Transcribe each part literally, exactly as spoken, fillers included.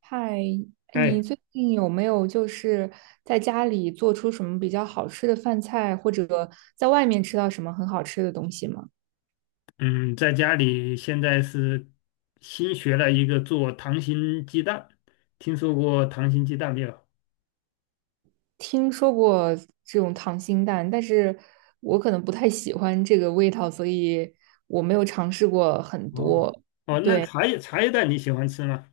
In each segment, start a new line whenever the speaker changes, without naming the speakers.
嗨，哎你
哎，
最近有没有就是在家里做出什么比较好吃的饭菜，或者在外面吃到什么很好吃的东西吗？
嗯，在家里现在是新学了一个做糖心鸡蛋，听说过糖心鸡蛋没有？
听说过这种糖心蛋，但是我可能不太喜欢这个味道，所以我没有尝试过很
哦
多。
哦，那茶叶茶叶蛋你喜欢吃吗？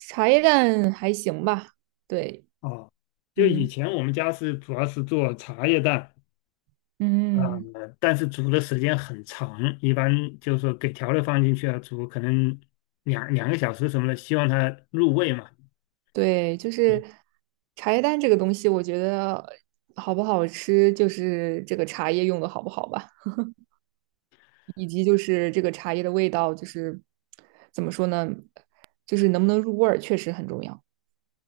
茶叶蛋还行吧，对，
哦就以
嗯
前我们家是主要是做茶叶蛋，啊，
嗯，
但是煮的时间很长，一般就是说给调料放进去啊，煮可能两两个小时什么的，希望它入味嘛。
对，就是茶叶蛋这个东西，我觉得好不好吃，就是这个茶叶用的好不好吧。以及就是这个茶叶的味道，就是怎么说呢，就是能不能入味儿，确实很重要。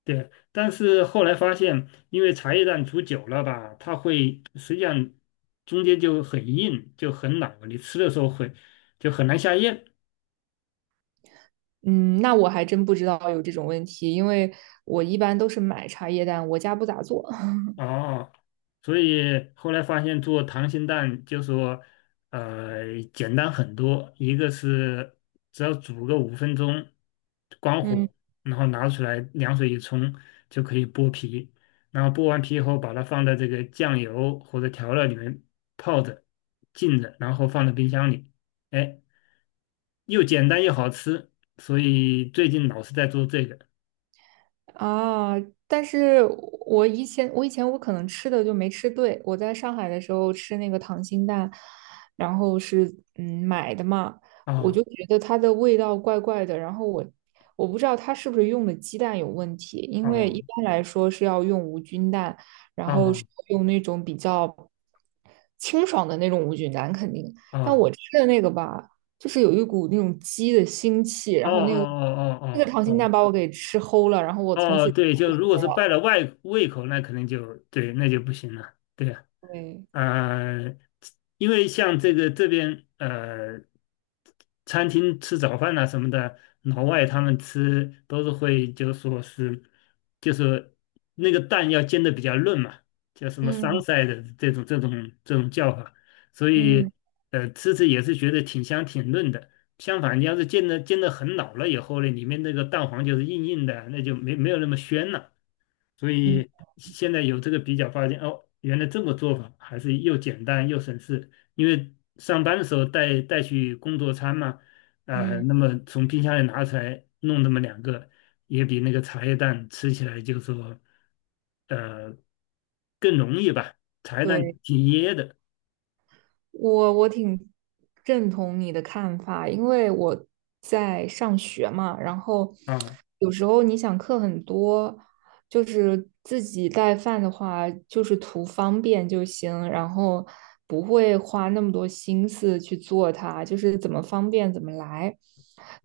对，但是后来发现，因为茶叶蛋煮久了吧，它会实际上中间就很硬，就很老，你吃的时候会就很难下咽。
嗯，那我还真不知道有这种问题，因为我一般都是买茶叶蛋，我家不咋做。
哦，所以后来发现做溏心蛋就说，呃，简单很多。一个是只要煮个五分钟，关
嗯。
火，然后拿出来凉水一冲就可以剥皮。然后剥完皮以后，把它放在这个酱油或者调料里面泡着、浸着，然后放到冰箱里。哎，又简单又好吃，所以最近老是在做这个。
啊，但是我以前我以前我可能吃的就没吃对，我在上海的时候吃那个溏心蛋，然后是嗯买的嘛，我
哦
就觉得它的味道怪怪的，然后我我不知道它是不是用的鸡蛋有问题，因为一
哦
般来说是要用无菌蛋，然后是
哦
用那种比较清爽的那种无菌蛋肯定，但
哦
我吃的那个吧，就是有一股那种鸡的腥气，
哦
然
哦
后那个
哦
那个
哦
溏
哦哦
心蛋
哦。
把我给吃齁了，然后我从
哦，
此
对，就如果是败了外胃口，那肯定就对，那就不行了。对呀。
对，
呃，因为像这个这边呃，餐厅吃早饭呐什么的，老外他们吃都是会就说是，就是那个蛋要煎的比较嫩嘛，叫什么
嗯
sunset 的这种这种这种叫法，所以
嗯
呃吃着也是觉得挺香挺嫩的。相反，你要是煎的煎的很老了以后呢，里面那个蛋黄就是硬硬的，那就没没有那么鲜了。所
嗯
以现在有这个比较，发现哦，原来这么做法还是又简单又省事。因为上班的时候带带去工作餐嘛，呃，
嗯，
那么从冰箱里拿出来弄那么两个，也比那个茶叶蛋吃起来就说，呃，更容易吧。茶叶蛋
对。
挺噎的
我我挺认同你的看法，因为我在上学嘛，然后
啊
有时候你想课很多，就是自己带饭的话，就是图方便就行，然后不会花那么多心思去做它，就是怎么方便怎么来。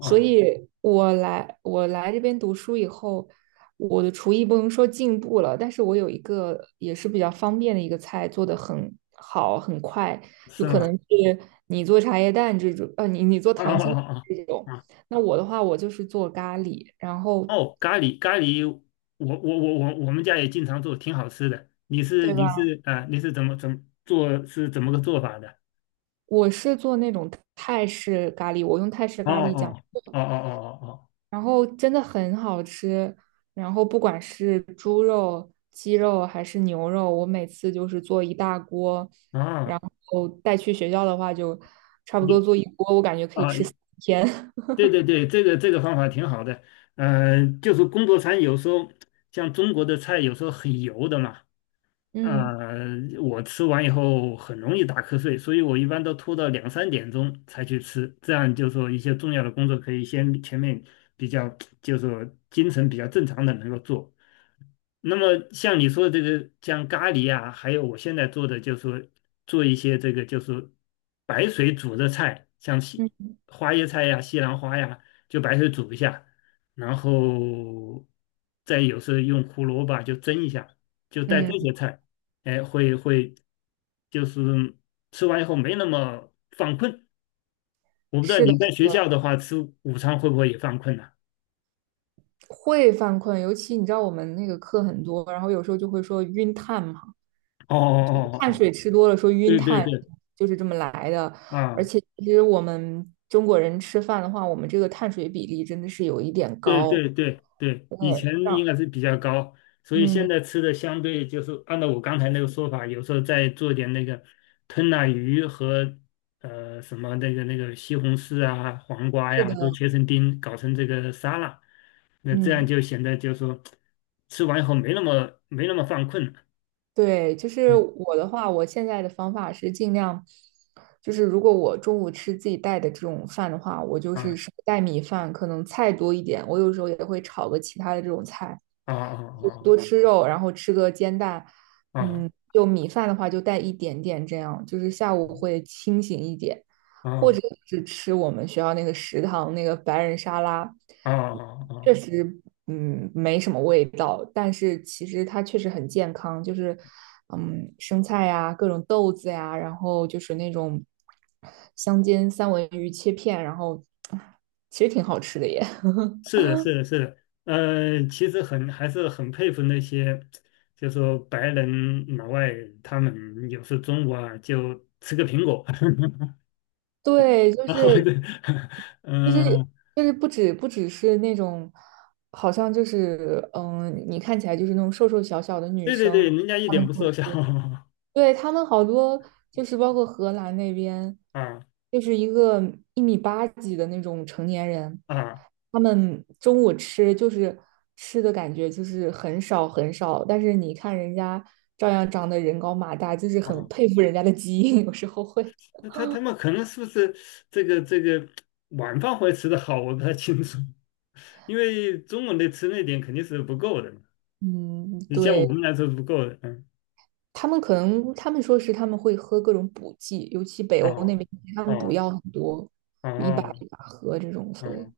所以我来我来这边读书以后，我的厨艺不能说进步了，但是我有一个也是比较方便的一个菜，做的很好，很快。就
是
可能
吗？
是你做茶叶蛋这种，呃，你你做
啊
糖心
啊啊！
这种。
啊
那我的话，我就是做咖喱，然后
哦，咖喱咖喱，我我我我我们家也经常做，挺好吃的。你是
对
你
吧？
是啊、呃你是怎么怎么做？是怎么个做法的？
我是做那种泰式咖喱，我用泰式
哦
咖喱酱，
哦哦哦哦
然后真的很好吃。然后不管是猪肉、鸡肉还是牛肉，我每次就是做一大锅，
哦哦，
然
啊，
后带去学校的话，就差不多
你
做一锅，我感觉可以
啊，
吃。
对对对，这个这个方法挺好的。嗯，就是工作餐有时候像中国的菜有时候很油的嘛，
嗯
呃，我吃完以后很容易打瞌睡，所以我一般都拖到两三点钟才去吃，这样就说一些重要的工作可以先前面比较，就说精神比较正常的能够做。那么像你说的这个，像咖喱啊，还有我现在做的就是说做一些这个就是白水煮的菜，像西
嗯
花椰菜呀、西兰花呀，就白水煮一下，然后再有时候用胡萝卜就蒸一下，就带
嗯，
这些菜，哎，会会就是吃完以后没那么犯困。我不知道
是的，
你在学校的话吃午餐会不会也犯困呢、
会犯困，尤其你知道我们那个课很多，然后有时候就会说晕碳嘛，
哦哦
就是
哦哦
碳
哦，
水吃多了说晕
对对
碳，
对，
就是这么来的。而
啊
且其实我们中国人吃饭的话，我们这个碳水比例真的是有一点
对
高。
对对对，以前
对，让
应该是比较高，所以现
嗯，
在吃的相对就是按照我刚才那个说法，有时候再做点那个吞拿鱼和呃什么那个那个西红柿啊、黄瓜
是
呀、
的，
都切成丁，搞成这个沙拉，那这样
嗯，
就显得就是说吃完以后没那么没那么犯困了。
对，就是
嗯
我的话，我现在的方法是尽量，就是如果我中午吃自己带的这种饭的话，我就是
啊
少带米饭，可能菜多一点。我有时候也会炒个其他的这种菜，
啊啊
就
啊
多吃肉，然后吃个煎蛋。嗯，
啊
就米饭的话就带一点点，这样就是下午会清醒一点。或
啊
者是吃我们学校那个食堂那个白人沙拉，
啊啊啊！
确实，嗯，没什么味道，但是其实它确实很健康，就是，嗯，生菜呀，各种豆子呀，然后就是那种香煎三文鱼切片，然后其实挺好吃的耶。
是的，是的，是的，呃，其实很还是很佩服那些，就说白人老外，他们有时中午啊就吃个苹果，
对，就
然后
是
对
就是
嗯、
就是不止不只是那种，好像就是嗯，你看起来就是那种瘦瘦小小的女
对对
生，
对，人家一
她
点
们
不
就
瘦小
是 对，他们好多就是包括荷兰那边，
啊
就是一个一米八几的那种成年人，
啊
他们中午吃就是吃的感觉就是很少很少，但是你看人家照样长得人高马大，就是很
啊，
佩服人家的基因，有时候会。
那他他们可能是不是这个这个晚饭会吃的好，我不太清楚，因为中午的吃那点肯定是不够的嘛
嗯，
你像我
对，
们来说是不够的，嗯，
他们可能他们说是他们会喝各种补剂，尤其北欧那
哦
边，他们补
哦
药很多，
哦
一把
哦。
一把喝这种，所以。
嗯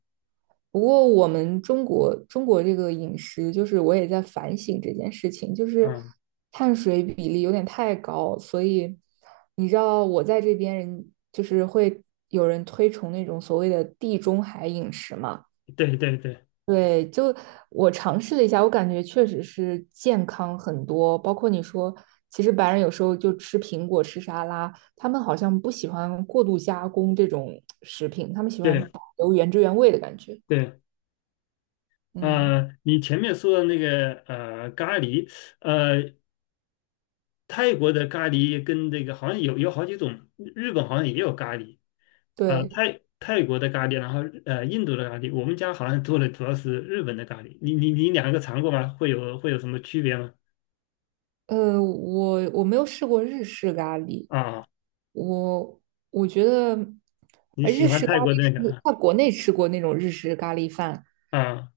不过我们中国中国这个饮食，就是我也在反省这件事情，就是
嗯
碳水比例有点太高，所以你知道我在这边人就是会有人推崇那种所谓的地中海饮食嘛。
对对对
对，就我尝试了一下，我感觉确实是健康很多。包括你说，其实白人有时候就吃苹果、吃沙拉，他们好像不喜欢过度加工这种食品，他们喜欢
对
保留原汁原味的感觉。
对，
嗯。
呃，你前面说的那个呃咖喱，呃，泰国的咖喱跟这个好像有有好几种，日本好像也有咖喱，呃，
对，
泰泰国的咖喱，然后呃印度的咖喱，我们家好像做的主要是日本的咖喱，你你你两个尝过吗？会有会有什么区别吗？
呃，我我没有试过日式咖喱，
啊，
我我觉得
你
呃
喜
日
欢
式咖
泰国的
喱
那个
是
啊
在国内吃过那种日式咖喱饭，
啊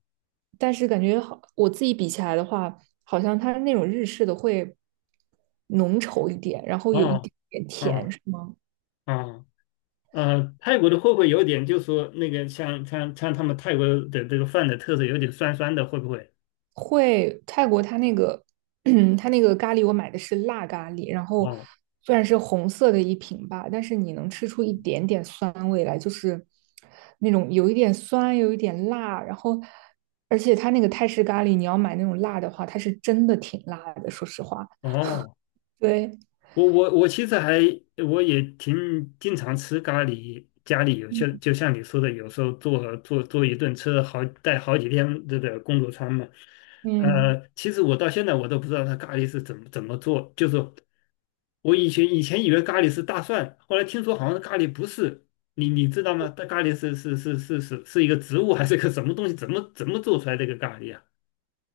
但是感觉好，我自己比起来的话，好像它那种日式的会浓稠一点，然后
哦
有一点
哦啊。哦呃，泰国的会不会有点，就是说那个像像像他们泰国的这个饭的特色，有点酸酸的，会不会？
会泰国它那个 它那个咖喱，我买的是辣咖喱，然后
哦
虽然是红色的一瓶吧，但是你能吃出一点点酸味来，就是那种有一点酸，有一点辣，然后而且它那个泰式咖喱，你要买那种辣的话，它是真的挺辣的，说实话。
哦
对，
我我我其实还我也挺经常吃咖喱，家里有些就像你说的，有时候做做做一顿吃好带好几天这个工作餐嘛。
嗯，
呃，其实我到现在我都不知道它咖喱是怎么怎么做，就是我以前以前以为咖喱是大蒜，后来听说好像咖喱不是，你你知道吗？它咖喱是是是是是是一个植物还是个什么东西？怎么怎么做出来这个咖喱啊？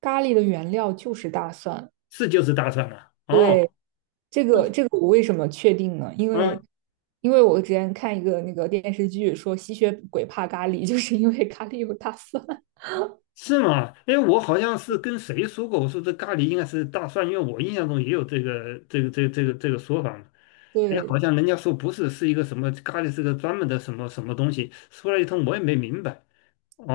咖喱的原料就是大蒜，
是就是大蒜啊？哦，
这个这个我为什么确定呢？因为
啊。
因为我之前看一个那个电视剧说吸血鬼怕咖喱，就是因为咖喱有大蒜。
是吗？哎，我好像是跟谁说过，我说这咖喱应该是大蒜，因为我印象中也有这个这个这个这个这个说法嘛。哎，好
对，
像人家说不是，是一个什么咖喱，是个专门的什么什么东西。说了一通，我也没明白。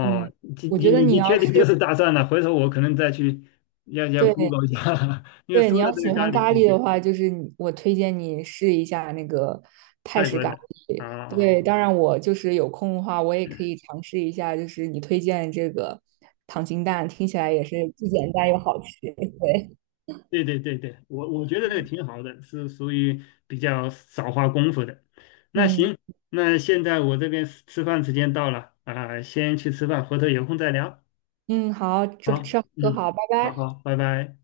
嗯，
你
我觉
你
得
你
你
你
要
确
是
定就是大蒜了？回头我可能再去要要
对
Google 一下，因为
对你
说了
要
这
喜
个咖
欢
喱，
咖喱
嗯，
的话，就是你我推荐你试一下那个泰
泰
式
国
咖
的啊
喱。
啊
对，
啊。
当然我就是有空的话，我也可以尝试一下，就是你推荐这个糖心蛋，听起来也是既简单又好吃。对，
对对对对，我我觉得这个挺好的，是属于比较少花功夫的。那
嗯
行，那现在我这边吃吃饭时间到了啊，先去吃饭，回头有空再聊。
嗯，好，吃
好，
吃喝
嗯，
好，拜
好
拜。
好，拜拜。